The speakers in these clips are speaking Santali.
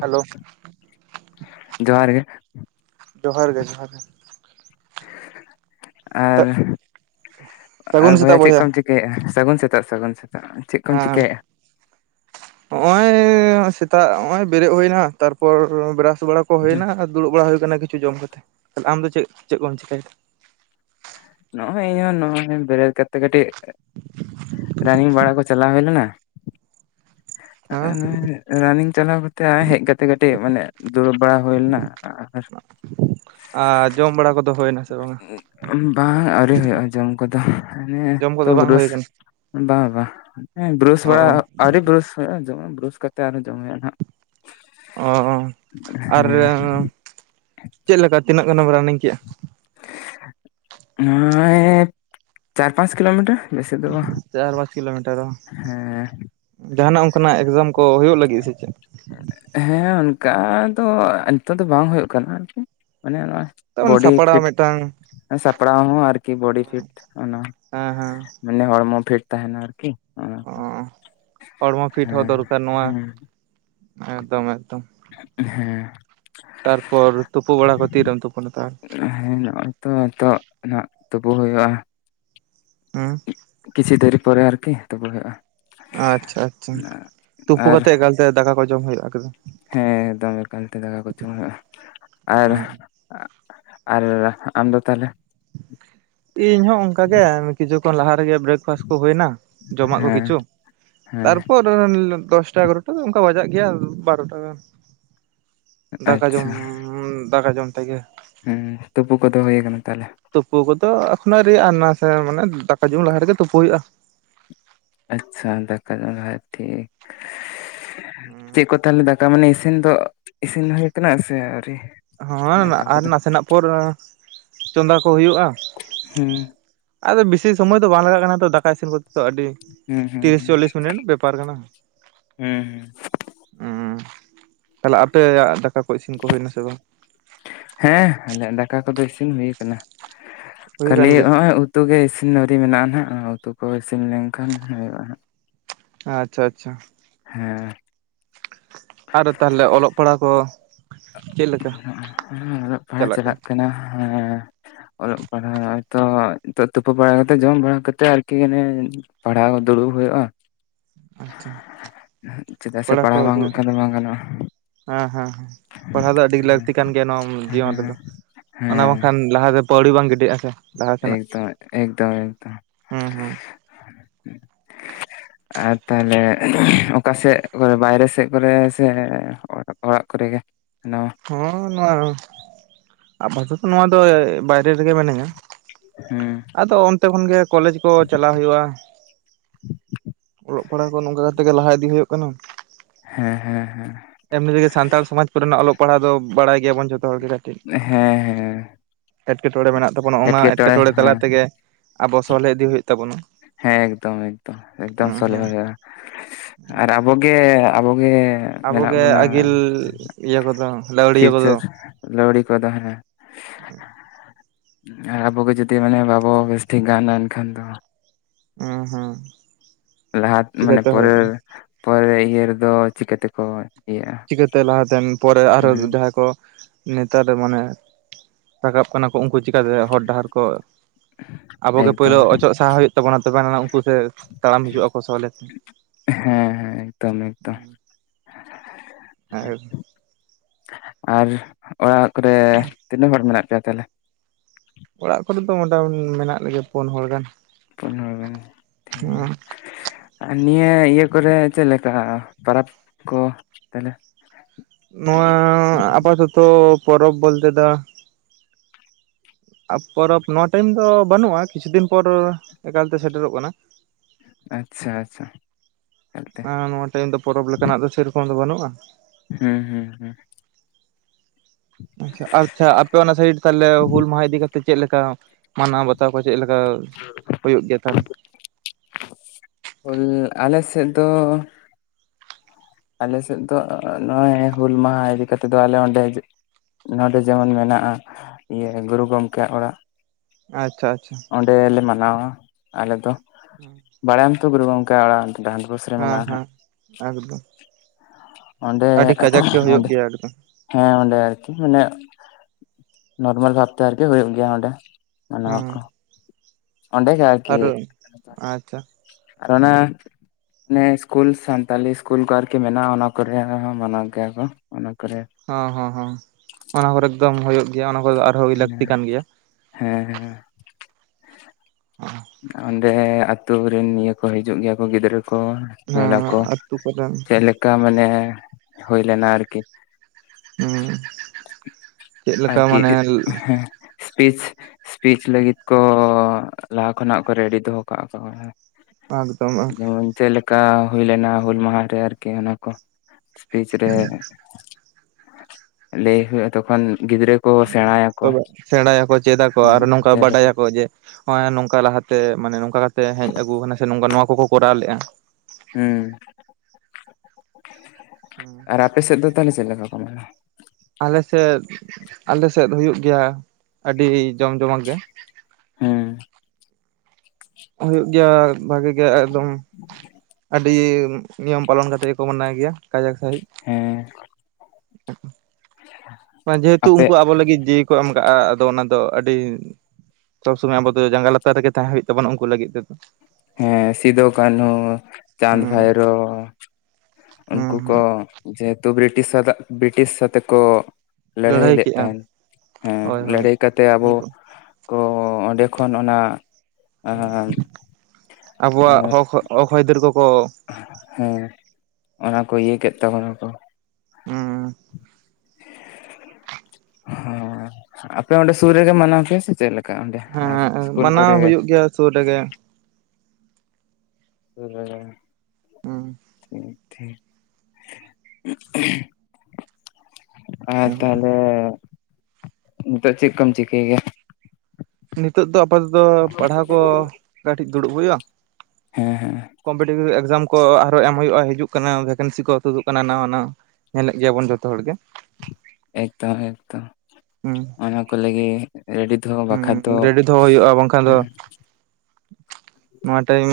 ᱦᱮᱞᱳ, ᱡᱚᱦᱟᱨ ᱜᱮ ᱡᱚᱦᱟᱨ ᱜᱮ ᱡᱚᱦᱟᱨ ᱜᱮ᱾ ᱟᱨ ᱥᱟᱹᱜᱩᱱ ᱟᱨ ᱵᱚᱭᱦᱟ ᱥᱮᱛᱟᱜ ᱪᱮᱫ ᱠᱚᱢ ᱪᱤ ᱠᱟᱭᱮᱜᱼᱟ ᱥᱟᱹᱜᱩᱱ ᱥᱮᱛᱟᱜ ᱥᱟᱹᱜᱩᱱ ᱥᱮᱛᱟᱜ ᱪᱮᱫ ᱠᱚᱢ ᱦᱮᱸ ᱪᱤᱠᱟᱹᱭᱮᱜᱼᱟ? ᱱᱚᱜᱼᱚᱭ ᱥᱮᱛᱟᱜ ᱱᱚᱜ ᱚᱭ ᱵᱮᱨᱮᱫ ᱦᱩᱭ ᱱᱟ, ᱛᱟᱨᱯᱚᱨ ᱵᱮᱨᱟᱥ ᱦᱚᱛᱩᱢ ᱵᱟᱲᱟ ᱠᱚ ᱦᱮᱸ ᱦᱩᱭᱱᱟ ᱟᱨ ᱫᱩᱲᱩᱵ ᱵᱟᱲᱟ ᱦᱩᱭ ᱠᱟᱱᱟ ᱠᱤᱪᱷᱩ ᱡᱚᱢ ᱠᱟᱛᱮ, ᱟᱫᱚ ᱪᱮᱫ, ᱪᱮᱫ ᱠᱚᱢ ᱪᱤᱠᱟᱹᱭᱫᱟ? ᱱᱚᱜᱼᱚᱭ ᱤᱧᱦᱚ ᱱᱚᱜᱚᱭ ᱵᱮᱨᱮᱫ ᱠᱟᱛᱮ ᱠᱟᱹᱴᱤᱡ ᱨᱟᱱᱤᱝ ᱵᱟᱲᱟ ᱠᱚ ᱪᱟᱞᱟᱣ ᱦᱩᱭ ᱞᱮᱱᱟ, ᱦᱮᱸ ᱨᱟᱱᱤᱝ ᱪᱟᱞᱟᱣ ᱠᱟᱛᱮᱜ ᱦᱮᱡ ᱠᱟᱛᱮᱜ ᱠᱟᱹᱴᱤᱡ ᱢᱟᱱᱮ ᱫᱩᱲᱩᱵ ᱵᱟᱲᱟ ᱦᱩᱭ ᱞᱮᱱᱟ, [unintelligible] ᱟᱨ ᱡᱚᱢ ᱵᱟᱲᱟ ᱠᱚᱫᱚ ᱦᱩᱭᱱᱟ ᱥᱮ ᱵᱟᱝᱟ? ᱵᱟᱝ ᱟᱹᱣᱨᱤ ᱦᱩᱭᱩᱜᱼᱟ ᱡᱚᱢ ᱠᱚᱫᱚ ᱦᱟᱱᱮ ᱡᱚᱢ ᱛᱚ ᱠᱚᱫᱚ ᱵᱟᱝ ᱦᱩᱭ ᱵᱮᱨᱟᱹᱥ ᱠᱟᱱᱟ ᱵᱟ ᱵᱟ ᱵᱮᱨᱟᱹᱥ ᱵᱟᱲᱟ ᱚ ᱟᱹᱶᱨᱤ ᱵᱮᱨᱟᱹᱥ ᱦᱩᱭᱩᱜᱼᱟ ᱡᱚᱢᱟ ᱵᱮᱨᱟᱹᱥ ᱠᱟᱛᱮ ᱟᱨᱚ ᱡᱚᱢ ᱦᱩᱭᱩᱜᱼᱟ ᱱᱟᱸᱜ᱾ ᱚ ᱟᱨ ᱦᱮᱸ ᱪᱮᱫ ᱞᱮᱠᱟ ᱛᱤᱱᱟᱹᱜ ᱜᱟᱱᱮᱢ ᱨᱟᱱᱤᱝ ᱠᱮᱜᱼᱟ? ᱱᱚᱭ ᱪᱟᱨ ᱯᱟᱸᱪ ᱠᱤᱞᱳᱢᱤᱴᱟᱨ ᱵᱮᱥᱤ ᱵᱟᱝ᱾ ᱪᱟᱨ ᱯᱟᱸᱪ ᱠᱤᱞᱳᱢᱤᱴᱟᱨ ᱵᱟᱝ? ᱦᱮᱸ᱾ ᱡᱟᱦᱟᱸᱱᱟᱜ ᱚᱝᱠᱟᱱᱟᱜ ᱮᱠᱥᱡᱟᱢ ᱠᱚ ᱦᱩᱭᱩᱜ ᱞᱟᱹᱜᱤᱫ ᱥᱮ ᱪᱮᱫ? ᱦᱮᱸ ᱚᱱᱠᱟ ᱫᱚ ᱱᱤᱛᱚᱜ ᱫᱚ ᱵᱟᱝ ᱦᱩᱭᱩᱜ ᱠᱟᱱᱟ ᱟᱨᱠᱤ, ᱢᱟᱱᱮ ᱱᱚᱣᱟ ᱛᱟᱨᱢᱟᱱᱮ ᱵᱚᱰᱤ ᱥᱟᱯᱲᱟᱣ ᱯᱷᱤᱴ ᱢᱤᱫᱴᱟᱝ ᱥᱟᱯᱲᱟᱣ ᱦᱚᱸ ᱟᱨᱠᱤ ᱵᱚᱰᱤ ᱯᱷᱤᱴ ᱚᱱᱟ ᱦᱮᱸ ᱦᱮᱸ ᱢᱟᱱᱮ ᱦᱚᱲᱢᱚ ᱯᱷᱤᱴ ᱛᱟᱦᱮᱸᱱᱟ ᱟᱨᱠᱤ᱾ ᱚ ᱠᱚ ᱦᱚᱲᱢᱚ ᱯᱷᱤᱴ ᱦᱚᱸ ᱦᱮᱸ ᱫᱚᱨᱠᱟᱨ ᱱᱚᱣᱟ ᱦᱮᱸ ᱮᱠᱫᱚᱢ ᱮᱠᱫᱚᱢ᱾ ᱦᱮᱸ᱾ ᱛᱟᱨᱯᱚᱨ ᱛᱩᱯᱩ ᱵᱟᱲᱟ ᱠᱚ ᱛᱤᱨᱮᱢ ᱛᱩᱯᱩᱱᱟ ᱛᱟᱨ? ᱦᱮᱸ ᱱᱚᱜᱼᱚᱭ ᱛᱚ ᱱᱤᱛᱚᱜ ᱱᱟᱸᱜ ᱛᱩᱯᱩ ᱦᱩᱭᱩᱜᱼᱟ᱾ ᱦᱩᱸ᱾ ᱠᱤᱪᱷᱩ ᱫᱤᱨᱤ ᱯᱚᱨᱮ ᱟᱨᱠᱤ ᱛᱚᱯᱩ ᱦᱩᱭᱩᱜᱼᱟ᱾ ᱟᱪᱪᱷᱟ ᱟᱪᱪᱷᱟ ᱛᱩᱯᱩ ᱟᱨ ᱠᱟᱛᱮᱜ ᱮᱠᱟᱞᱛᱮ ᱫᱟᱠᱟ ᱠᱚ ᱡᱚᱢ ᱦᱩᱭᱩᱜᱼᱟ [unintelligible] ᱦᱮᱸ ᱮᱫᱚᱢ ᱮᱠᱟᱞᱛᱮ ᱫᱟᱠᱟ ᱠᱚ ᱡᱚᱢ ᱦᱩᱭᱩᱜᱼᱟ, ᱟᱨ ᱟᱨ ᱟᱢ ᱫᱚ ᱛᱟᱦᱚᱞᱮ? ᱤᱧ ᱦᱚᱸ ᱚᱝᱠᱟ ᱜᱮ ᱠᱤᱪᱷᱩ ᱠᱷᱚᱱ ᱞᱟᱦᱟ ᱨᱮᱜᱮ ᱵᱨᱮᱠ ᱯᱷᱟᱥ ᱠᱚ ᱦᱳᱭᱱᱟ ᱡᱚᱢᱟᱜ ᱠᱚ ᱦᱮᱸ ᱠᱤᱪᱷᱩ, ᱦᱮᱸ ᱛᱟᱨᱯᱚᱨ [unintelligible] ᱫᱚᱥᱴᱟ ᱮᱜᱟᱨᱚᱴᱟ ᱫᱚ ᱚᱱᱠᱟ ᱵᱟᱡᱟᱜ ᱜᱮᱭᱟ ᱵᱟᱨᱚᱴᱟ ᱜᱟᱱ ᱫᱟᱠᱟ ᱡᱚᱢ ᱟᱪᱪᱷᱟ ᱫᱟᱠᱟ ᱡᱚᱢ ᱛᱮᱜᱮ᱾ ᱦᱮᱸ ᱛᱩᱯᱩ ᱠᱚᱫᱚ ᱦᱩᱭ ᱠᱟᱱᱟ ᱛᱟᱦᱚᱞᱮ? ᱛᱩᱯᱩ ᱠᱚᱫᱚ ᱮᱠᱷᱚᱱᱳ ᱟᱶᱨᱤ ᱱᱟᱥᱮ ᱢᱟᱱᱮ ᱫᱟᱠᱟ ᱡᱚᱢ ᱞᱟᱦᱟ ᱨᱮᱜᱮ ᱛᱩᱯᱳ ᱦᱩᱭᱩᱜᱼᱟ᱾ ᱟᱪᱪᱷᱟ ᱫᱟᱠᱟ ᱡᱚᱢ ᱞᱟᱦᱟ ᱨᱮᱜᱮ ᱴᱷᱤᱠ ᱪᱮᱜ ᱠᱚ ᱛᱟᱦᱚᱞᱮ ᱫᱟᱠᱟ ᱢᱟᱱᱮ ᱤᱥᱤᱱ ᱫᱚ ᱤᱥᱤᱱ ᱦᱩᱭᱩ ᱠᱟᱱᱟ ᱥᱮ ᱟᱹᱣᱨᱤ? ᱦᱚᱸ ᱫᱟᱠᱟ ᱟᱨ ᱠᱚᱫᱚ ᱱᱟᱥᱮᱱᱟᱜ ᱯᱚᱨ ᱪᱚᱸᱫᱟ ᱠᱚ ᱦᱩᱭᱩᱜᱼᱟ᱾ ᱦᱩᱸ ᱟᱫᱚ ᱵᱤᱥᱤ ᱥᱚᱢᱚᱭ ᱫᱚ ᱵᱟᱝ ᱞᱟᱜᱟᱜ ᱠᱟᱱᱟ ᱛᱚ ᱫᱟᱠᱟ ᱤᱥᱤᱱ ᱠᱚ ᱛᱚ ᱟᱹᱰᱤ, ᱦᱩᱸ ᱦᱩᱸ ᱛᱤᱨᱤᱥ ᱦᱩᱸ ᱪᱚᱞᱞᱤᱥ ᱢᱤᱱᱤᱴ ᱵᱮᱯᱟᱨ ᱠᱟᱱᱟ᱾ ᱦᱩᱸ ᱦᱩᱸ ᱩᱸᱻ, ᱛᱟᱦᱚᱞᱮ ᱟᱯᱮᱭᱟᱜ ᱫᱟᱠᱟ ᱠᱚ ᱤᱥᱤᱱ ᱠᱚ ᱦᱩᱭᱱᱟ ᱥᱮ ᱵᱟᱝ? ᱦᱮᱸ ᱟᱞᱮᱭᱟᱜ ᱫᱟᱠᱟ ᱠᱚᱫᱚ ᱤᱥᱤᱱ ᱦᱩᱭ ᱠᱟᱱᱟ, ᱦᱩᱭ ᱠᱷᱟᱹᱞᱤ ᱟᱠᱟᱱ ᱜᱮᱭᱟ ᱦᱚᱸᱜᱼᱚᱭ ᱩ ᱛᱩ ᱜᱮ ᱤᱥᱤᱱ ᱟᱹᱣᱨᱤ ᱢᱮᱱᱟᱜᱼᱟ ᱱᱟᱦᱟᱜ ᱟᱸ ᱩᱛᱩ ᱠᱚ ᱤᱥᱤᱱ ᱞᱮᱱᱠᱷᱟᱱ ᱦᱩᱭᱩᱜᱼᱟ ᱦᱟᱸᱜ᱾ ᱟᱪᱪᱷᱟ ᱟᱪᱪᱷᱟ᱾ ᱦᱮᱸ᱾ ᱟᱨ ᱛᱟᱦᱚᱞᱮ ᱚᱞᱚᱜ ᱯᱟᱲᱦᱟᱜ ᱠᱚ? ᱪᱮᱫ ᱞᱮᱠᱟ ᱦᱩᱸ ᱚᱞᱚᱜ ᱯᱟᱲᱦᱟᱜ ᱪᱟᱞᱟᱜ ᱠᱟᱱᱟ ᱦᱮᱸ᱾ ᱚᱞᱚᱜ ᱯᱟᱲᱦᱟᱜ ᱛᱚ ᱱᱤᱛᱚᱜ ᱛᱩᱯᱩ ᱵᱟᱲᱟ ᱠᱟᱛᱮ ᱡᱚᱢ ᱵᱟᱲᱟ ᱠᱟᱛᱮᱫ ᱟᱨᱠᱤ ᱚᱱᱮ ᱯᱟᱲᱦᱟᱣ ᱠᱟ ᱫᱩᱲᱩᱵ ᱦᱩᱭᱩᱜᱼᱟ᱾ ᱟᱪᱪᱷᱟ ᱪᱮᱫᱟᱜ ᱥᱮ ᱯᱟᱲᱦᱟᱣ ᱠᱚ ᱵᱟᱝ ᱫᱩᱲᱩᱵ ᱞᱮᱱᱠᱷᱟᱱ ᱫᱚ ᱵᱟᱝ ᱜᱟᱱᱚᱜᱼᱟ᱾ ᱦᱮᱸ ᱦᱮᱸ ᱦᱮᱸ, ᱯᱟᱲᱦᱟᱣ ᱫᱚ ᱟᱹᱰᱤ ᱞᱟᱹᱠᱛᱤ ᱠᱟᱱ ᱜᱮᱭᱟ ᱱᱚᱣᱟ ᱡᱤᱭᱚᱱ ᱨᱮᱫᱚ᱾ ᱦᱮᱸ᱾ [unintelligible] ᱵᱟᱝᱠᱷᱟᱱ ᱞᱟᱦᱟ ᱥᱮᱫ ᱯᱟᱹᱣᱲᱤ ᱵᱟᱝ ᱜᱤᱰᱤᱜ-ᱟ ᱥᱮ᱾ ᱞᱟᱦᱟ ᱥᱮᱱᱟᱜ ᱮᱠᱫᱚᱢ ᱮᱠᱫᱚᱢ ᱮᱠᱫᱚᱢ᱾ ᱦᱩᱸ ᱦᱩᱸ ᱟᱨ ᱛᱟᱦᱚᱞᱮ ᱚᱠᱟ ᱥᱮᱜ ᱠᱚᱨᱮ ᱵᱟᱭᱨᱮ ᱥᱮᱜ ᱠᱚᱨᱮ ᱥᱮ ᱟᱲᱟᱜ ᱚᱲᱟᱜ ᱠᱚᱨᱮ ᱜᱮ ᱦᱮᱱᱟᱢᱟ? ᱦᱚᱸ ᱱᱚᱣᱟ, ᱟᱯᱟᱛᱚᱛᱚ ᱱᱚᱣᱟ ᱫᱚ ᱵᱟᱭᱨᱮ ᱨᱮᱜᱮ ᱢᱤᱱᱟᱹᱧᱟ᱾ ᱦᱩᱸ᱾ ᱟᱫᱚ ᱚᱱᱛᱮ ᱠᱷᱚᱱ ᱜᱮ ᱠᱚᱞᱮᱡᱽ ᱠᱚ ᱪᱟᱞᱟᱣ ᱦᱩᱭᱩᱜᱼᱟ, ᱚᱞᱚᱜ ᱯᱟᱲᱦᱟᱜ ᱠᱚ ᱱᱚᱝᱠᱟ ᱠᱟᱛᱮᱜ ᱜᱮ ᱞᱟᱦᱟ ᱤᱫᱤ ᱦᱩᱭᱩᱜ ᱠᱟᱱᱟ᱾ ᱦᱮᱸ ᱦᱮᱸ ᱦᱮᱸ᱾ ᱮᱢᱱᱤ ᱛᱮᱜᱮ ᱥᱟᱱᱛᱟᱲ ᱥᱚᱢᱟᱡ ᱠᱚ ᱨᱮᱱᱟᱜ ᱚᱞᱚᱜ ᱯᱟᱲᱦᱟᱣ ᱫᱚ ᱵᱟᱲᱟᱭ ᱜᱮᱭᱟ ᱵᱚᱱ ᱡᱷᱚᱛᱚ ᱦᱚᱲ ᱜᱮ ᱠᱟᱹᱴᱤᱡ, ᱦᱮᱸ ᱦᱮᱸ᱾ ᱮᱴᱠᱮᱴᱚᱬᱮ ᱢᱮᱱᱟᱜ ᱛᱟᱵᱚᱱᱟ ᱚᱱᱟ ᱮᱴᱠᱮᱴᱚᱬᱮ ᱛᱟᱞᱟ ᱛᱮᱜᱮ, ᱟᱵᱚ ᱥᱚᱞᱦᱮ ᱤᱫᱤ ᱦᱩᱭᱩᱜ ᱛᱟᱵᱚᱱᱟ᱾ ᱦᱮᱸ ᱮᱠᱫᱚᱢ ᱮᱠᱫᱚᱢ, ᱮᱠᱫᱚᱢ ᱦᱩᱸ ᱥᱚᱦᱞᱮ ᱦᱩᱸ ᱦᱩᱭᱩᱜᱼᱟ᱾ ᱟᱨ ᱟᱵᱚ ᱜᱮ ᱟᱵᱚ ᱜᱮ ᱟᱵᱚ ᱜᱮ ᱟᱹᱜᱤᱞ ᱤᱭᱟᱹ ᱠᱚᱫᱚ ᱞᱟᱹᱣᱲᱤᱭᱟᱹ ᱠᱚᱫᱚ᱾ ᱯᱷᱤᱭᱩᱪᱟᱨ ᱞᱟᱹᱣᱲᱤ ᱠᱚᱫᱚ ᱦᱮᱸ ᱾ ᱟᱵᱚ ᱜᱮ ᱡᱩᱫᱤ ᱢᱟᱱᱮ ᱵᱟᱵᱚ ᱵᱮᱥ ᱴᱷᱤᱠ ᱜᱟᱱᱟ, ᱮᱱᱠᱷᱟᱱ ᱫᱚ ᱩᱸ ᱦᱩᱸ᱾ ᱞᱟᱦᱟ ᱢᱟᱱᱮ ᱪᱤᱠᱟᱹᱛᱮ ᱯᱚᱨᱮᱨ ᱯᱚᱨᱮ ᱤᱭᱟᱹ ᱨᱮᱫᱚ ᱪᱤᱠᱟᱹ ᱛᱮᱠᱚ ᱤᱭᱟᱹᱜᱼᱟ ᱪᱤᱠᱟᱹᱛᱮ ᱞᱟᱦᱟ ᱛᱮᱢ ᱯᱚᱨᱮ ᱦᱩᱸ ᱟᱨᱦᱚᱸ ᱡᱟᱦᱟᱸᱭ ᱠᱚ ᱱᱮᱛᱟᱨ ᱨᱮ ᱢᱟᱱᱮ ᱨᱟᱠᱟᱵ ᱠᱟᱱᱟ ᱩᱝᱠᱩ ᱪᱤᱠᱟᱹᱛᱮ ᱦᱚᱨ ᱰᱟᱦᱟᱨ ᱠᱚ ᱟᱵᱚᱜᱮ ᱮᱠᱫᱚᱢ ᱯᱳᱭᱞᱳ ᱚᱪᱚᱜ ᱥᱟᱦᱟᱭ ᱛᱟᱵᱚᱱᱟ ᱛᱚᱵᱮ ᱱᱟ ᱩᱝᱠᱩ ᱥᱮᱫ ᱛᱟᱲᱟᱢ ᱦᱤᱡᱩᱜ ᱟᱠᱚ ᱥᱚᱦᱞᱮ ᱛᱮ᱾ ᱦᱮᱸ ᱦᱮᱸ ᱮᱠᱫᱚᱢ ᱮᱠᱫᱚᱢ᱾ ᱟᱨ ᱟᱨ ᱚᱲᱟᱜ ᱠᱚᱨᱮ ᱛᱤᱱᱟᱹᱜ ᱦᱚᱲ ᱢᱮᱱᱟᱜ ᱯᱮᱭᱟ ᱛᱟᱦᱞᱮ? ᱚᱲᱟᱜ ᱠᱚᱨᱮ ᱫᱚ ᱢᱳᱴᱟᱢᱩᱴᱤ ᱢᱮᱱᱟᱜ ᱞᱮᱜᱮᱭᱟ ᱯᱩᱱ ᱦᱚᱲ ᱜᱟᱱ᱾ [inaudible] ᱱᱤᱭᱟᱹ ᱤᱭᱟᱹ ᱠᱚᱨᱮ ᱪᱮᱫ ᱞᱮᱠᱟ ᱯᱟᱨᱟᱵᱽ ᱠᱚ ᱛᱟᱦᱞᱮ ᱱᱚᱣᱟ ᱟᱯᱟᱛᱚᱛᱚ ᱯᱚᱨᱚᱵᱽ ᱵᱚᱞᱛᱮ ᱫᱚ ᱟ ᱯᱚᱨᱚᱵᱽ ᱱᱚᱣᱟ ᱴᱟᱭᱤᱢ ᱫᱚ ᱵᱟᱹᱱᱩᱜᱼᱟ, ᱠᱤᱪᱷᱩ ᱫᱤᱱ ᱯᱚᱨ ᱮᱠᱟᱞᱛᱮ ᱥᱮᱴᱮᱨᱚᱜ ᱠᱟᱱᱟ᱾ ᱟᱪᱪᱷᱟ ᱟᱪᱪᱷᱟ᱾ ᱮᱱᱛᱮ ᱟ ᱱᱚᱣᱟ ᱴᱟᱭᱤᱢ ᱫᱚ ᱯᱚᱨᱚᱵᱽ ᱞᱮᱠᱟᱱᱟᱜ ᱫᱚ ᱥᱮᱨᱚᱠᱚᱢ ᱫᱚ ᱵᱟᱹᱱᱩᱜᱼᱟ? ᱦᱩᱸ ᱦᱩᱸ ᱦᱩᱸ᱾ ᱟᱪᱪᱷᱟ, ᱟᱪᱪᱷᱟ ᱟᱯᱮ ᱚᱱᱟ ᱥᱟᱭᱤᱰ ᱛᱟᱦᱚᱞᱮ ᱦᱩᱞ ᱢᱟᱦᱟ ᱤᱫᱤ ᱠᱟᱛᱮᱫ ᱪᱮᱫ ᱞᱮᱠᱟ, ᱢᱟᱱᱟᱣ ᱵᱟᱛᱟᱣ ᱠᱚ ᱪᱮᱫ ᱞᱮᱠᱟ ᱦᱩᱭᱩᱜ ᱜᱮ ᱛᱟᱦᱮᱸᱱ? ᱦᱩᱞ ᱟᱞᱮ ᱥᱮᱫ ᱫᱚ ᱟᱞᱮ ᱥᱮᱫ ᱫᱚ ᱱᱚᱜᱼᱚᱭ ᱦᱩᱞ ᱢᱟᱦᱟ ᱤᱫᱤ ᱠᱟᱛᱮᱫ ᱫᱚ ᱟᱞᱮ ᱚᱸᱰᱮ ᱡᱮ ᱱᱚᱸᱰᱮ ᱡᱮᱢᱚᱱ ᱢᱮᱱᱟᱜᱼᱟ, ᱤᱭᱟᱹ ᱜᱩᱨᱩ ᱜᱚᱝᱠᱮᱭᱟᱜ ᱚᱲᱟᱜ, ᱟᱪᱪᱷᱟ ᱟᱪᱪᱷᱟ᱾ ᱚᱸᱰᱮᱞᱮ ᱢᱟᱱᱟᱣᱟ ᱟᱞᱮ ᱫᱚ, ᱵᱟᱲᱟᱭᱟᱢ ᱛᱚ ᱜᱩᱨᱩ ᱜᱚᱝᱠᱮᱭᱟᱜ ᱚᱲᱟᱜ ᱰᱟᱱᱰᱵᱚᱥ ᱨᱮ ᱦᱮᱸ ᱢᱮᱱᱟᱜᱼᱟ ᱦᱮᱸ ᱮᱠᱫᱚᱢ ᱦᱟᱸᱜ᱾ ᱚᱸᱰᱮ ᱟᱹᱰᱤ ᱠᱟᱡᱟᱠ ᱜᱮ ᱦᱩᱭᱩᱜ ᱚᱸᱰᱮ ᱜᱮᱭᱟ ᱮᱠᱫᱚᱢ ᱦᱮᱸ ᱚᱸᱰᱮ ᱟᱨᱠᱤ ᱢᱟᱱᱮ, ᱱᱚᱨᱢᱟᱞ ᱵᱷᱟᱵ ᱛᱮ ᱟᱨᱠᱤ ᱦᱩᱭᱩᱜ ᱜᱮᱭᱟ ᱚᱸᱰᱮ᱾ ᱚᱱᱟ ᱦᱮᱸ ᱠᱚ᱾ ᱚᱰᱮ ᱜᱮ ᱟᱨᱠᱤ, ᱟᱨ ᱟᱪᱪᱷᱟ [inaudible] ᱟᱫᱚ ᱚᱱᱟ ᱚᱱᱮ ᱤᱥᱠᱩᱞ ᱥᱟᱱᱛᱟᱞᱤ ᱤᱥᱠᱩᱞ ᱠᱚ ᱟᱨᱠᱤ ᱢᱮᱱᱟᱜᱼᱟ ᱚᱱᱟ ᱠᱚᱨᱮ ᱦᱚᱸ ᱢᱟᱱᱟᱣ ᱜᱮᱭᱟ ᱠᱚ᱾ ᱚᱱᱟ ᱠᱚᱨᱮ ᱦᱚᱸ ᱦᱚᱸ ᱦᱚᱸ ᱚᱱᱟ ᱠᱚᱨᱮ ᱮᱠᱫᱚᱢ ᱦᱩᱭᱩᱜ ᱜᱮᱭᱟ ᱚᱱᱟ ᱠᱚᱫᱚ ᱟᱨ ᱦᱮᱸ ᱦᱮᱸ ᱦᱮᱸ [inaudible] ᱚᱸᱰᱮ ᱟᱹᱛᱩ ᱨᱮᱱ ᱱᱤᱭᱟᱹ ᱠᱚ ᱦᱤᱡᱩᱜ ᱜᱮᱭᱟ ᱠᱚ ᱜᱤᱫᱽᱨᱟᱹ ᱠᱚ᱾ ᱦᱮᱸ ᱧᱮᱞᱟ ᱠᱚ ᱟᱹᱛᱩ ᱠᱚᱨᱮᱱ ᱪᱮᱫ ᱞᱮᱠᱟ ᱢᱟᱱᱮ ᱦᱩᱭ ᱞᱮᱱᱟ ᱟᱨᱠᱤ ᱩᱸ ᱪᱮᱫ ᱞᱮᱠᱟ ᱟᱨᱠᱤ ᱢᱟᱱᱮ ᱦᱮᱸ ᱥᱯᱤᱪ ᱥᱯᱤᱪ ᱞᱟᱹᱜᱤᱫ ᱠᱚ ᱞᱟᱦᱟ ᱠᱷᱚᱱᱟᱜ ᱠᱚ ᱨᱮᱰᱤ ᱫᱚᱦᱚ ᱠᱟᱜ-ᱟ ᱠᱚ᱾ ᱟᱠᱫᱚᱢ ᱟ ᱡᱮᱢᱚᱱ ᱪᱮᱫ ᱞᱮᱠᱟ ᱦᱩᱭ ᱞᱮᱱᱟ, ᱦᱩᱞ ᱢᱟᱦᱟ ᱨᱮ ᱟᱨᱠᱤ ᱚᱱᱟ ᱠᱚ, ᱥᱯᱤᱪ ᱨᱮ ᱞᱟᱹᱭ ᱦᱩᱭᱩᱜᱼᱟ ᱛᱚᱠᱷᱚᱱ ᱜᱤᱫᱽᱨᱟᱹ ᱠᱚ ᱥᱮᱬᱟᱭᱟᱠᱚ ᱛᱚᱵᱮ ᱥᱮᱬᱟᱭᱟᱠᱚ ᱪᱮᱫᱟ ᱠᱚ ᱦᱮᱸ ᱟᱨ ᱦᱚᱸ ᱱᱚᱝᱠᱟ ᱪᱮᱫ ᱞᱮᱠᱟ ᱵᱟᱰᱟᱭᱟᱠᱚ ᱡᱮ ᱦᱚᱸᱜᱼᱚᱭ ᱱᱚᱝᱠᱟ ᱞᱟᱦᱟᱛᱮ ᱢᱟᱱᱮ ᱱᱚᱝᱠᱟ ᱠᱟᱛᱮ ᱦᱮᱡ ᱟᱹᱜᱩ ᱟᱠᱟᱱᱟ ᱥᱮ ᱱᱚᱝᱠᱟ ᱱᱚᱣᱟ ᱠᱚᱠᱚ ᱠᱚᱨᱟᱣ ᱞᱮᱜᱼᱟ᱾ ᱦᱩᱸ, ᱟᱨ ᱟᱯᱮ ᱥᱮᱫ ᱫᱚ ᱛᱟᱦᱚᱞᱮ ᱪᱮᱫ ᱞᱮᱠᱟ ᱠᱚ ᱢᱟᱱᱟᱣ? ᱟᱞᱮᱥᱮᱫ ᱟᱞᱮᱥᱮᱫ ᱦᱩᱭᱩᱜ ᱜᱮᱭᱟ ᱟᱹᱰᱤ ᱡᱚᱢ ᱡᱚᱢᱟ ᱜᱮ᱾ ᱦᱮᱸ ᱦᱳᱭᱳᱜ ᱜᱮᱭᱟ ᱵᱷᱟᱜᱮ ᱜᱮ ᱮᱠᱫᱚᱢ᱾ ᱟᱹᱰᱤ ᱱᱤᱭᱚᱢ ᱯᱟᱞᱚᱱ ᱠᱟᱛᱮᱫ ᱜᱮᱠᱚ ᱢᱟᱱᱟᱣᱭ ᱜᱮᱭᱟ, ᱠᱟᱡᱟᱠ ᱥᱟᱹᱦᱤᱡ᱾ ᱦᱮᱸ [inaudible] [unintelligible] ᱵᱟᱝ ᱡᱮᱦᱮᱛᱩ ᱟᱯᱮ ᱩᱱᱠᱩ ᱟᱵᱚ ᱞᱟᱹᱜᱤᱫ ᱡᱤᱣᱤ ᱠᱚ ᱮᱢ ᱠᱟᱜᱼᱟ, ᱟᱫᱚ ᱚᱱᱟ ᱫᱚ ᱟᱹᱰᱤ ᱥᱚᱵ ᱥᱚᱢᱚᱭ ᱟᱵᱚ ᱫᱚ ᱡᱟᱸᱜᱟ ᱞᱟᱛᱟᱨ ᱨᱮᱜᱮ ᱛᱟᱦᱮ ᱦᱩᱭᱩᱜ ᱛᱟᱵᱱᱟ, ᱩᱱᱠᱩ ᱞᱟᱹᱜᱤᱫ ᱛᱮᱫᱚ᱾ ᱦᱮᱸ ᱥᱤᱫᱩ ᱠᱟᱹᱱᱦᱩ ᱪᱟᱸᱫᱽ ᱦᱩᱸ ᱵᱷᱟᱭᱨᱳ ᱦᱩᱸ ᱩᱱᱠᱩ ᱦᱩᱸ ᱠᱚ ᱡᱮᱦᱮᱛᱩ ᱵᱨᱤᱴᱤᱥ ᱥᱟᱫᱟ, ᱵᱨᱤᱴᱤᱥ ᱥᱟᱛᱮ ᱠᱚ ᱞᱟᱹᱲᱦᱟᱹᱭ ᱞᱮᱫ ᱛᱟᱦᱮᱸᱱ᱾ ᱦᱮᱸ ᱦᱳᱭ ᱦᱳᱭ ᱞᱟᱹᱲᱦᱟᱹᱭ ᱠᱟᱛᱮᱜ ᱟᱵᱚ ᱩᱱᱠᱩ ᱠᱚ ᱚᱸᱰᱮ ᱠᱷᱚᱱ ᱚᱱᱟ ᱮᱸ ᱟᱵᱚᱣᱟᱜ ᱮᱸ ᱦᱚᱠ ᱚᱠ ᱟᱹᱭᱫᱟᱹᱨ ᱠᱚᱠᱚ ᱦᱮᱸ ᱚᱱᱟ ᱠᱚ ᱤᱭᱟᱹ ᱠᱮᱫ ᱛᱟᱵᱚᱱᱟ ᱠᱚ᱾ ᱮᱸ ᱟᱯᱮ ᱚᱸᱰᱮ ᱥᱩᱨ ᱨᱮᱜᱮ ᱢᱟᱱᱟᱣ ᱯᱮᱭᱟ ᱥᱮ ᱪᱮᱫ ᱞᱮᱠ ᱦᱮᱸ ᱢᱟᱱᱟᱣ ᱦᱩᱭᱩᱜ ᱜᱮᱭᱟ ᱥᱩᱨ ᱨᱮᱜᱮ᱾ [unintelligible] [unintelligible] ᱟᱨ ᱛᱟᱦᱚᱞᱮ, ᱱᱤᱛᱚᱜ ᱪᱮᱫ ᱠᱚᱢ ᱪᱤᱠᱟᱹᱭ ᱜᱮᱭᱟ? ᱱᱤᱛᱚᱜ ᱫᱚ ᱟᱯᱟᱛᱚᱛᱚ ᱯᱟᱲᱦᱟᱣ ᱠᱚ ᱠᱟᱹᱴᱤᱡ ᱫᱩᱲᱩᱵ ᱦᱩᱭᱩᱜᱼᱟ᱾ ᱦᱮᱸ ᱦᱮᱸ ᱠᱚᱢᱯᱤᱴᱤᱴᱤᱵᱷ ᱮᱠᱡᱟᱢ ᱠᱚ ᱟᱨᱦᱚᱸ ᱮᱢ ᱦᱩᱭᱩᱜᱼᱟ, ᱦᱤᱡᱩᱜ ᱠᱟᱱᱟ ᱵᱷᱮᱠᱮᱱᱥᱤ ᱠᱚ ᱛᱩᱫᱩᱜ ᱠᱟᱱᱟ ᱱᱟᱣᱟ ᱱᱟᱣᱟ᱾ ᱧᱮᱞᱮᱫ ᱜᱮᱭᱟ ᱵᱚᱱ ᱡᱚᱛᱚ ᱦᱚᱲ ᱜᱮ᱾ ᱮᱠᱫᱚᱢ ᱮᱠᱫᱚᱢ᱾ ᱦᱩᱸ ᱚᱱᱟ ᱠᱚ ᱞᱟᱹᱜᱤᱫ ᱨᱮᱰᱤ ᱫᱚᱦᱚ ᱵᱟᱠᱷᱟᱡ ᱫᱚ ᱨᱮᱰᱤ ᱫᱚᱦᱚ ᱦᱩᱭᱩᱜᱼᱟ ᱵᱟᱝᱠᱷᱟᱱ ᱫᱚ ᱱᱚᱣᱟ ᱴᱟᱭᱤᱢ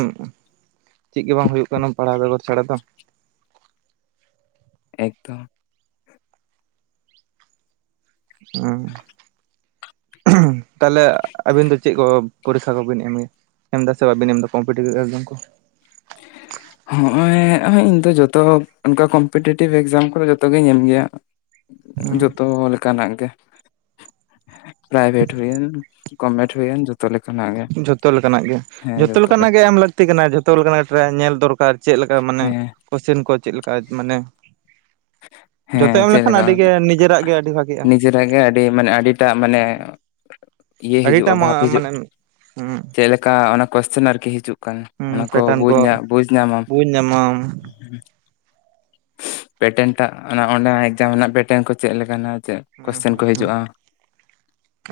ᱪᱤᱜ ᱜᱤ ᱵᱟᱝ ᱦᱩᱭᱩᱜ ᱠᱟᱱᱟ ᱯᱟᱲᱦᱟᱣ ᱵᱮᱜᱚᱨ ᱪᱷᱟᱲᱟ ᱫᱚ᱾ ᱮᱠᱫᱚᱢ᱾ ᱚᱸ ᱛᱟᱦᱚᱞᱮ ᱟᱹᱵᱤᱱ ᱫᱚ ᱪᱮᱜ ᱠᱚ ᱯᱚᱨᱤᱠᱷᱟ ᱠᱚᱵᱤᱱ ᱮᱢᱮᱭᱟ? ᱮᱢ ᱫᱟᱥᱮ ᱵᱟᱹᱵᱤᱱ ᱮᱢ ᱫᱟ ᱠᱚᱢᱯᱤᱴᱤᱵᱽ ᱮᱠᱡᱟᱢ ᱠᱚ? ᱦᱚᱸᱜᱼᱚᱭ ᱤᱧ ᱫᱚ ᱡᱚᱛᱚ ᱚᱱᱠᱟ ᱠᱚᱢᱯᱤᱴᱤᱮᱴᱤᱵᱷ ᱮᱠᱡᱟᱢ ᱠᱚ ᱡᱚᱛᱚ ᱜᱤᱧ ᱮᱢ ᱜᱮᱭᱟ᱾ ᱦᱩᱸ ᱡᱚᱛᱚ ᱞᱮ ᱠᱟᱱᱟᱜ ᱜᱮ ᱯᱨᱟᱭᱵᱷᱮᱴ ᱦᱩᱭᱮᱱ ᱜᱚᱵᱷᱢᱮᱱᱴ ᱦᱩᱭᱮᱱ ᱡᱚ ᱛᱚ ᱞᱮᱠᱟᱱᱟ ᱜᱮ ᱡᱷᱚᱛᱚ ᱞᱮᱠᱟᱱᱟᱜ ᱜᱮ, ᱦᱮᱸ ᱡᱷᱚᱛᱚ ᱡᱚᱛᱚ ᱞᱮᱠᱟᱱᱟᱜ ᱞᱮᱠᱟ ᱜᱮ ᱮᱢ ᱞᱟᱹᱠᱛᱤ ᱠᱟᱱᱟ ᱡᱷᱚᱛᱚ ᱞᱮᱠᱟᱱᱟᱜ ᱴᱮᱨᱟᱭ ᱧᱮᱞ ᱫᱚᱨᱠᱟᱨ᱾ ᱪᱮᱫ ᱞᱮᱠᱟ ᱢᱟᱱᱮ ᱦᱮᱸ ᱠᱚᱳᱥᱪᱮᱱ ᱠᱚ ᱪᱮᱫ ᱞᱮᱠᱟ ᱢᱟᱱᱮ ᱦᱮᱸ ᱡᱚᱛᱚ ᱮᱢ ᱪᱮᱫ ᱞᱮᱠᱷᱟᱱ ᱞᱮᱠᱟ ᱟᱹᱰᱤᱜᱮ ᱱᱤᱡᱮᱨᱟᱜ ᱜᱮ ᱟᱹᱰᱤ ᱵᱷᱟᱜᱤᱜᱼᱟ ᱱᱤᱡᱮᱨᱟᱜ ᱜᱮ ᱟᱹᱰᱤ ᱢᱟᱱᱮ ᱟᱹᱰᱤᱴᱟᱜ ᱢᱟᱱᱮ ᱤᱭᱟᱹ ᱦᱤᱡᱩᱜᱼᱟ ᱟᱹᱰᱤᱴᱟᱜ ᱵᱷᱟᱵ ᱦᱤᱡᱩᱜ ᱢᱟᱱᱮ ᱪᱮᱫᱞᱮᱠᱟ ᱚᱱᱟ ᱠᱚᱥᱪᱮᱱ ᱟᱨᱠᱤ ᱦᱤᱡᱩᱜ ᱠᱟᱱᱟ ᱚᱱᱟᱠᱚ ᱯᱮᱴᱟᱨᱱ ᱠᱚᱡ ᱠᱚ ᱧᱟ ᱵᱩᱡ ᱧᱟᱢᱟᱢ᱾ ᱵᱩᱡᱽ ᱧᱟᱢᱟᱢ ᱯᱮᱴᱮᱱᱴᱟᱜ ᱚᱱᱟ ᱚᱱᱟ ᱮᱠᱡᱟᱢ ᱨᱮᱱᱟᱜ ᱯᱮᱴᱮᱱᱴ ᱠᱚ ᱪᱮᱫ ᱞᱮᱠᱟᱱᱟ ᱪᱮᱫ ᱦᱩᱸ ᱠᱚᱥᱪᱮᱱ ᱦᱩᱸ ᱠᱚ ᱦᱩᱸ ᱦᱤᱡᱩᱜᱼᱟ,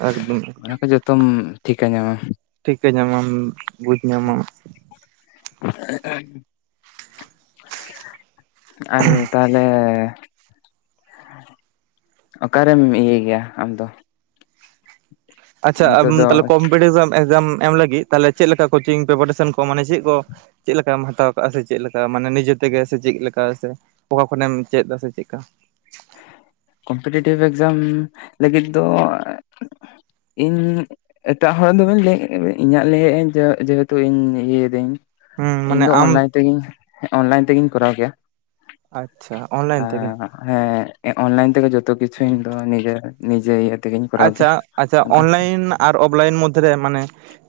ᱮᱠᱫᱚᱢ ᱚᱱᱟ ᱮᱠᱫᱚᱢ ᱠᱚ ᱡᱚᱛᱚᱢ ᱴᱷᱤᱠᱟ ᱧᱟᱢᱟ᱾ ᱴᱷᱤᱠᱟᱹ ᱧᱟᱢᱟᱢ ᱵᱩᱡ ᱧᱟᱢᱟᱢ᱾ ᱟᱨ ᱛᱟᱦᱚᱞᱮ ᱦᱮᱸ᱾ ᱚᱠᱟᱨᱮᱢ ᱤᱭᱟᱹᱭ ᱜᱮᱭᱟ ᱟᱢ ᱫᱚ? ᱟᱪᱷᱟ ᱟᱢ ᱱᱤᱛᱚᱜ ᱫᱚ ᱛᱟᱦᱚᱞᱮ ᱠᱚᱢᱯᱤᱴᱤᱥᱢ ᱮᱠᱥᱡᱟᱢ ᱮᱢ ᱞᱟᱹᱜᱤᱫ ᱛᱟᱦᱚᱞᱮ ᱪᱮᱫ ᱞᱮᱠᱟ ᱠᱳᱪᱤᱝ ᱯᱮᱯᱟᱴᱮᱥᱚᱱ ᱠᱚ ᱢᱟᱱᱮ ᱪᱮᱫ ᱠᱚ ᱪᱮᱫ ᱞᱮᱠᱟᱢ ᱦᱟᱛᱟᱣ ᱠᱟᱜᱼᱟ ᱥᱮ ᱪᱮᱫ ᱞᱮᱠᱟ ᱢᱟᱱᱮ ᱱᱤᱡᱮ ᱛᱮᱜᱮ ᱥᱮ ᱪᱮᱫ ᱞᱮᱠᱟ ᱥᱮ ᱚᱠᱟ ᱠᱷᱚᱱᱮᱢ ᱪᱮᱜ ᱫᱟ ᱥᱮ ᱪᱮᱫᱠᱟ? ᱠᱚᱢᱯᱤᱴᱤᱮᱴᱤᱵᱷ ᱮᱠᱡᱟᱢ ᱞᱟᱹᱜᱤᱫ ᱫᱚ ᱤᱧ ᱮᱴᱟᱜ ᱦᱚᱲ ᱫᱚᱵᱮᱱ ᱞᱟᱹᱭᱮ ᱤᱧᱟᱹᱜ ᱞᱟᱹᱭᱮᱫ ᱤᱧ ᱡᱮ ᱡᱮᱦᱮᱛᱩ ᱤᱧ ᱤᱭᱟᱹᱭ ᱫᱟᱹᱧ᱾ ᱦᱩᱸ ᱤᱧ ᱢᱟᱱᱮ ᱫᱚ ᱟᱢ ᱚᱱᱞᱟᱭᱤᱱ ᱛᱮᱜᱮᱧ ᱚᱱᱞᱟᱭᱤᱱ ᱛᱮᱜᱤᱧ ᱠᱚᱨᱟᱣ ᱜᱮᱭᱟ᱾ ᱟᱪᱪᱷᱟ ᱚᱱᱞᱟᱭᱤᱱ ᱟ ᱛᱮᱜᱮ ᱦᱮᱸ ᱚᱱᱞᱟᱭᱤᱱ ᱛᱮᱜᱮ ᱡᱷᱚᱛᱚ ᱠᱤᱪᱷᱩ ᱤᱧ ᱫᱚ ᱱᱤᱡᱮᱨ ᱱᱤᱡᱮ ᱤᱭᱟᱹ ᱛᱮᱜᱮᱧ ᱠᱚᱨᱟᱣ ᱜᱮᱭᱟ ᱟᱪᱪᱷᱟ ᱟᱪᱪᱷᱟ ᱚᱝᱠᱟ᱾ ᱚᱱᱞᱟᱭᱤᱱ ᱟᱨ ᱚᱯᱷᱞᱟᱭᱤᱱ ᱢᱚᱫᱫᱷᱮᱨᱮ ᱢᱟᱱᱮ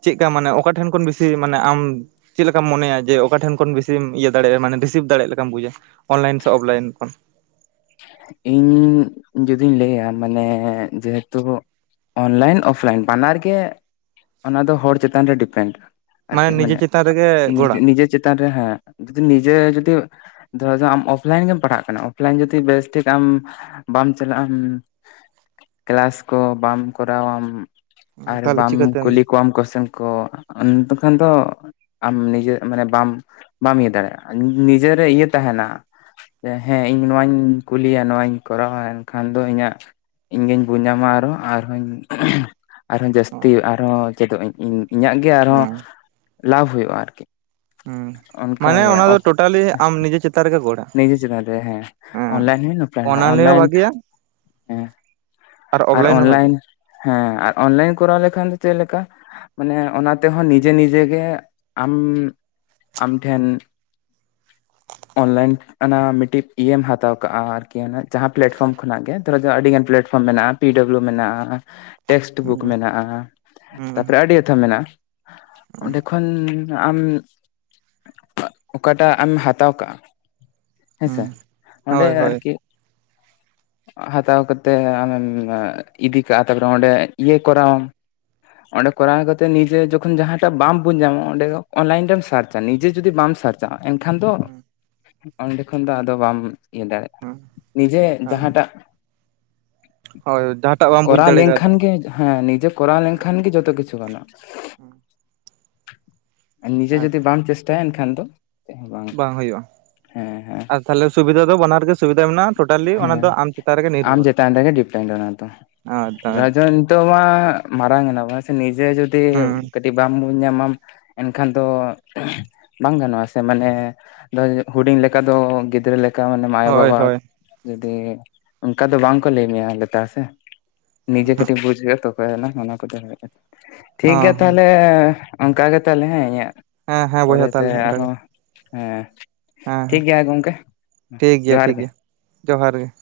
ᱪᱮᱫ ᱠᱟ ᱢᱟᱱᱮ ᱚᱠᱟ ᱴᱷᱮᱱ ᱠᱷᱚᱱ ᱵᱮᱥᱤ ᱢᱟᱱᱮ ᱟᱢ ᱪᱮᱫ ᱞᱮᱠᱟᱢ ᱢᱚᱱᱮᱭᱟ ᱡᱮ ᱚᱠᱟ ᱴᱷᱮᱱ ᱠᱷᱚᱱ ᱵᱤᱥᱤᱢ ᱤᱭᱟᱹ ᱫᱟᱲᱮᱭᱟᱜᱼᱟ ᱢᱟᱱᱮ ᱨᱤᱥᱤᱵᱷ ᱫᱟᱲᱮᱜ ᱞᱮᱠᱟᱢ ᱵᱩᱡᱟ? ᱚᱱᱞᱟᱭᱤᱱ ᱥᱮ ᱚᱯᱷᱞᱟᱭᱤᱱ ᱠᱷᱚᱱ? ᱤᱧ ᱤᱧ ᱡᱩᱫᱤᱧ ᱞᱮᱹᱭᱟ ᱢᱟᱱᱮ ᱡᱮᱦᱮᱛᱩ ᱚᱱᱞᱟᱭᱤᱱ ᱚᱯᱷᱞᱟᱭᱤᱱ ᱵᱟᱱᱟᱨ ᱜᱮ ᱚᱱᱟ ᱫᱚ ᱦᱚᱲ ᱪᱮᱛᱟᱱ ᱨᱮ ᱰᱤᱯᱮᱱᱰ᱾ ᱟᱨᱠᱤ ᱱᱤᱡᱮ ᱢᱟᱱᱮ ᱪᱮᱛᱟᱱ ᱨᱮᱜᱮ ᱱᱤᱡᱮ ᱜᱚᱲᱟ ᱱᱤᱡᱮ ᱪᱮᱛᱟᱱ ᱨᱮ ᱦᱟᱸᱜ ᱡᱩᱫᱤ ᱱᱤᱡᱮ ᱡᱩᱫᱤ ᱫᱷᱚᱨᱚ ᱟᱢ ᱚᱯᱞᱟᱭᱤᱱ ᱜᱮᱢ ᱯᱟᱲᱦᱟᱜ ᱠᱟᱱᱟ ᱚᱯᱞᱟᱭᱤᱱ ᱡᱩᱚᱫᱤ ᱵᱮᱥ ᱴᱷᱤᱠ ᱟᱢ ᱵᱟᱢ ᱪᱟᱞᱟᱜ ᱟᱢ ᱠᱮᱞᱟᱥ ᱠᱚ ᱵᱟᱢ ᱠᱚᱨᱟᱣᱟᱢ ᱟᱨ ᱛᱟᱦᱚᱞᱮ ᱵᱟᱢ ᱪᱤᱠᱟᱹᱛᱮᱢ ᱦᱮᱸ ᱠᱩᱞᱤ ᱠᱚᱣᱟᱢ ᱠᱚᱥᱪᱮᱱ ᱠᱚ ᱛᱚᱠᱷᱚᱱ ᱫᱚ ᱟᱢ ᱱᱤᱡᱮ ᱢᱟᱱᱮ ᱵᱟᱢ ᱵᱟᱢ ᱤᱭᱟᱹ ᱫᱟᱲᱮᱭᱟᱜᱼᱟ ᱱᱤᱡᱮᱨᱮ ᱤᱭᱟᱹ ᱛᱟᱦᱮᱸᱱᱟ᱾ ᱦᱮᱸ ᱤᱧ ᱱᱚᱣᱟᱧ ᱠᱩᱞᱤᱭᱟ ᱱᱚᱣᱟᱧ ᱠᱚᱨᱟᱣᱟ ᱮᱱᱠᱷᱟᱱ ᱫᱚ ᱤᱧᱟᱹᱜ ᱤᱧᱜᱤᱧ ᱵᱩᱡᱟᱢᱟ ᱟᱨᱚ ᱟᱨᱦᱚᱧ ᱟᱨᱦᱚᱸ ᱡᱟᱹᱥᱛᱤ ᱟᱨᱦᱚᱸ ᱪᱮᱫᱚᱜ ᱟᱹᱧ ᱤᱧᱟᱹᱜ ᱜᱮ ᱟᱨᱦᱚᱸ ᱞᱟᱵᱷ ᱦᱩᱭᱩᱜᱼᱟ ᱟᱨᱠᱤ᱾ ᱦᱩᱸ ᱢᱟᱱᱮ ᱚᱱᱠᱟᱜᱮ ᱚᱱᱟ ᱫᱚ ᱴᱳᱴᱟᱞᱤ ᱟᱢ ᱱᱤᱡᱮ ᱪᱮᱛᱟᱱ ᱨᱮᱜᱮ ᱜᱚ ᱱᱤᱡᱮ ᱪᱮᱛᱟᱱ ᱨᱮ ᱦᱮᱸ ᱚᱱᱞᱟᱭᱤᱱ ᱦᱩᱭ ᱚᱯᱷᱞᱟᱭᱤᱱ ᱦᱮᱸ ᱦᱚᱸ ᱚᱱᱞᱟᱭᱤᱱ ᱵᱷᱟᱜᱮᱭᱟ ᱦᱮᱸ᱾ ᱟᱨ ᱚᱯᱷᱞᱟᱭᱤᱱ ᱦᱚᱸ ᱵᱷᱟᱜᱮᱭᱟ ᱚᱱᱞᱟᱭᱤᱱ ᱦᱮᱸ ᱟᱨ ᱚᱱᱞᱟᱭᱤᱱ ᱠᱚᱨᱟᱣ ᱞᱮᱠᱷᱟᱱ ᱫᱚ ᱪᱮᱫ ᱞᱮᱠᱟ ᱢᱟᱱᱮ ᱚᱱᱟ ᱛᱮᱦᱚᱸ ᱱᱤᱡᱮ ᱱᱤᱡᱮ ᱜᱮ ᱟᱢ ᱟᱢ ᱴᱷᱮᱱ ᱚᱱᱞᱟᱭᱤᱱ ᱚᱱᱟ ᱢᱤᱫᱴᱤᱡ ᱤᱭᱟᱹᱢ ᱦᱟᱛᱟᱣ ᱠᱟᱜᱼᱟ ᱟᱨᱠᱤ ᱚᱱᱟ ᱡᱟᱦᱟᱸ ᱯᱮᱞᱟᱴᱯᱷᱚᱨᱚᱢ ᱠᱷᱚᱱᱟᱜ ᱜᱮ ᱛᱷᱚᱲᱟ ᱡᱚᱦᱚᱫ ᱟᱹᱰᱤ ᱜᱟᱱ ᱯᱞᱟᱴᱯᱷᱚᱨᱚᱢ ᱢᱮᱱᱟᱜᱼᱟ, ᱯᱤ ᱰᱟᱵᱞᱩ ᱢᱮᱱᱟᱜᱼᱟ, ᱴᱮᱥᱴ ᱵᱩᱠ ᱢᱮᱱᱟᱜᱼᱟ, ᱛᱟᱯᱚᱨᱮ ᱟᱹᱰᱤ ᱟᱹᱛᱷᱟᱹᱱ ᱢᱮᱱᱟᱜᱼᱟ ᱚᱸᱰᱮ ᱠᱷᱚᱱ ᱟᱢ ᱚᱠᱟᱴᱟᱜ ᱟᱢ ᱦᱟᱛᱟᱣ ᱠᱟᱜᱼᱟ ᱦᱮᱸᱥᱮ ᱚᱸᱰᱮ ᱦᱳᱭ ᱦᱳᱭ ᱟᱨᱠᱤ ᱦᱟᱛᱟᱣ ᱠᱟᱛᱮᱜ ᱟᱢᱮᱢ ᱤᱫᱤ ᱠᱟᱜ-ᱟ ᱛᱟᱯᱚᱨᱮ ᱚᱸᱰᱮ ᱤᱭᱟᱹ ᱠᱚᱨᱟᱣᱟᱢ ᱚᱸᱰᱮ ᱠᱚᱨᱟᱣ ᱠᱟᱛᱮ ᱱᱤᱡᱮ ᱡᱚᱠᱷᱚᱱ ᱡᱟᱦᱟᱸᱴᱟᱜ ᱵᱟᱢ ᱧᱟᱢᱟ ᱚᱸᱰᱮ ᱚᱱᱞᱟᱭᱤᱱ ᱨᱮᱢ ᱥᱟᱨᱪᱟ ᱱᱤᱡᱮ ᱡᱩᱫᱤ ᱵᱟᱢ ᱥᱟᱨᱪᱟᱼᱼ ᱮᱱᱠᱷᱟᱱ ᱫᱚ ᱚᱸᱰᱮ ᱠᱷᱚᱱ ᱫᱚ ᱟᱫᱚ ᱵᱟᱢ ᱤᱭᱟᱹ ᱫᱟᱲᱮᱭᱟᱜᱼᱟ᱾ ᱱᱤᱡᱮ ᱡᱟᱦᱟᱸᱴᱟᱜ ᱦᱳᱭ ᱡᱟᱦᱟᱸᱴᱟᱜ ᱵᱟᱢ ᱵᱩᱡᱽ ᱠᱚᱨᱟᱣ ᱫᱟᱲᱮ ᱠᱟᱣᱫᱟ ᱞᱮᱱᱠᱷᱟᱱ ᱜᱮ ᱦᱮᱸ ᱱᱤᱡᱮ ᱠᱚᱨᱟᱣ ᱞᱮᱱᱠᱷᱟᱱ ᱜᱮ ᱡᱚᱛᱚ ᱠᱤᱪᱷᱩ ᱜᱟᱱᱚᱜᱼᱟ᱾ [inaudible] ᱱᱤᱡᱮ ᱡᱩᱫᱤ ᱟᱪᱪᱷᱟ ᱵᱟᱢ ᱪᱮᱥᱴᱟᱭᱟ ᱮᱱᱠᱷᱟᱱ ᱫᱚ ᱪᱮᱫ ᱦᱚᱸ ᱵᱟᱝ ᱦᱩᱭᱩᱜᱼᱟ ᱦᱮᱸ ᱦᱮᱸ ᱟᱨ ᱛᱟᱦᱚᱞᱮ ᱥᱩᱵᱤᱫᱟ ᱫᱚ ᱵᱟᱱᱟᱨᱜᱮ ᱥᱩᱵᱤᱫᱟ ᱢᱮᱱᱟᱜᱼᱟ᱾ ᱴᱳᱴᱟᱞᱤ ᱚᱱᱟ ᱦᱮᱸ ᱫᱚ ᱟᱢ ᱪᱮᱛᱟᱱ ᱨᱮᱜᱮ ᱟᱢ ᱱᱤᱨᱵᱷᱚᱨ ᱪᱮᱛᱟᱱ ᱨᱮᱜᱮ ᱰᱤᱯᱮᱱᱰ ᱚᱱᱟ ᱫᱚ ᱱᱤᱛᱚᱜ ᱢᱟ ᱢᱟᱨᱟᱝ ᱮᱱᱟ ᱵᱟᱝ ᱥᱮ ᱱᱤᱡᱮ ᱦᱮᱸ ᱡᱚᱫᱤᱼᱼ ᱵᱟᱢ ᱵᱩᱡ ᱧᱟᱢᱟᱢ ᱮᱱᱠᱷᱟᱱ ᱫᱚ ᱵᱟᱝ ᱜᱟᱱᱚᱜᱼᱟ ᱥᱮ ᱢᱟᱱᱮᱼᱼ ᱟᱫᱚ ᱦᱩᱰᱤᱧ ᱞᱮᱠᱟ ᱫᱚ ᱜᱤᱫᱽᱨᱟᱹ ᱞᱮᱠᱟ ᱢᱟᱱᱮ ᱦᱳᱭ ᱢᱟᱭᱳᱼᱵᱟᱵᱟ ᱦᱳᱭ ᱡᱩᱫᱤ ᱚᱱᱠᱟ ᱫᱚ ᱵᱟᱝ ᱠᱚ ᱞᱟᱹᱭ ᱢᱮᱭᱟ ᱞᱮᱛᱟ ᱥᱮ ᱱᱤᱡᱮ ᱦᱚᱸ ᱠᱟᱹᱴᱤᱡ ᱵᱩᱡ ᱦᱩᱭᱩᱜᱼᱟ ᱛᱚᱼᱼ ᱚᱱᱟ ᱠᱚᱫᱚ ᱴᱷᱤᱠ ᱜᱮᱭᱟ ᱦᱚᱸ ᱛᱟᱦᱚᱞᱮ ᱚᱱᱠᱟ ᱜᱮᱮ ᱛᱟᱦᱚᱞᱮ ᱦᱮᱸ ᱤᱧᱟᱹᱜᱼᱼ ᱦᱮᱸ ᱦᱮᱸ ᱵᱚᱭᱦᱟ ᱯᱚᱨᱮᱛᱮ ᱛᱟᱦᱚᱞᱮ ᱚᱱᱠᱟ ᱜᱮ ᱟᱨᱦᱚᱸ ᱦᱮᱸᱼᱼ ᱦᱮᱸ ᱦᱮᱸ ᱴᱷᱤᱠᱜᱮᱭᱟ ᱜᱚᱝᱠᱮ ᱴᱷᱤᱠ ᱜᱮᱭᱟ ᱡᱚᱦᱟᱨ ᱴᱷᱤᱠ ᱜᱮᱼᱼ ᱜᱮᱭᱟ ᱡᱚᱦᱟᱨ ᱜᱮᱼᱼ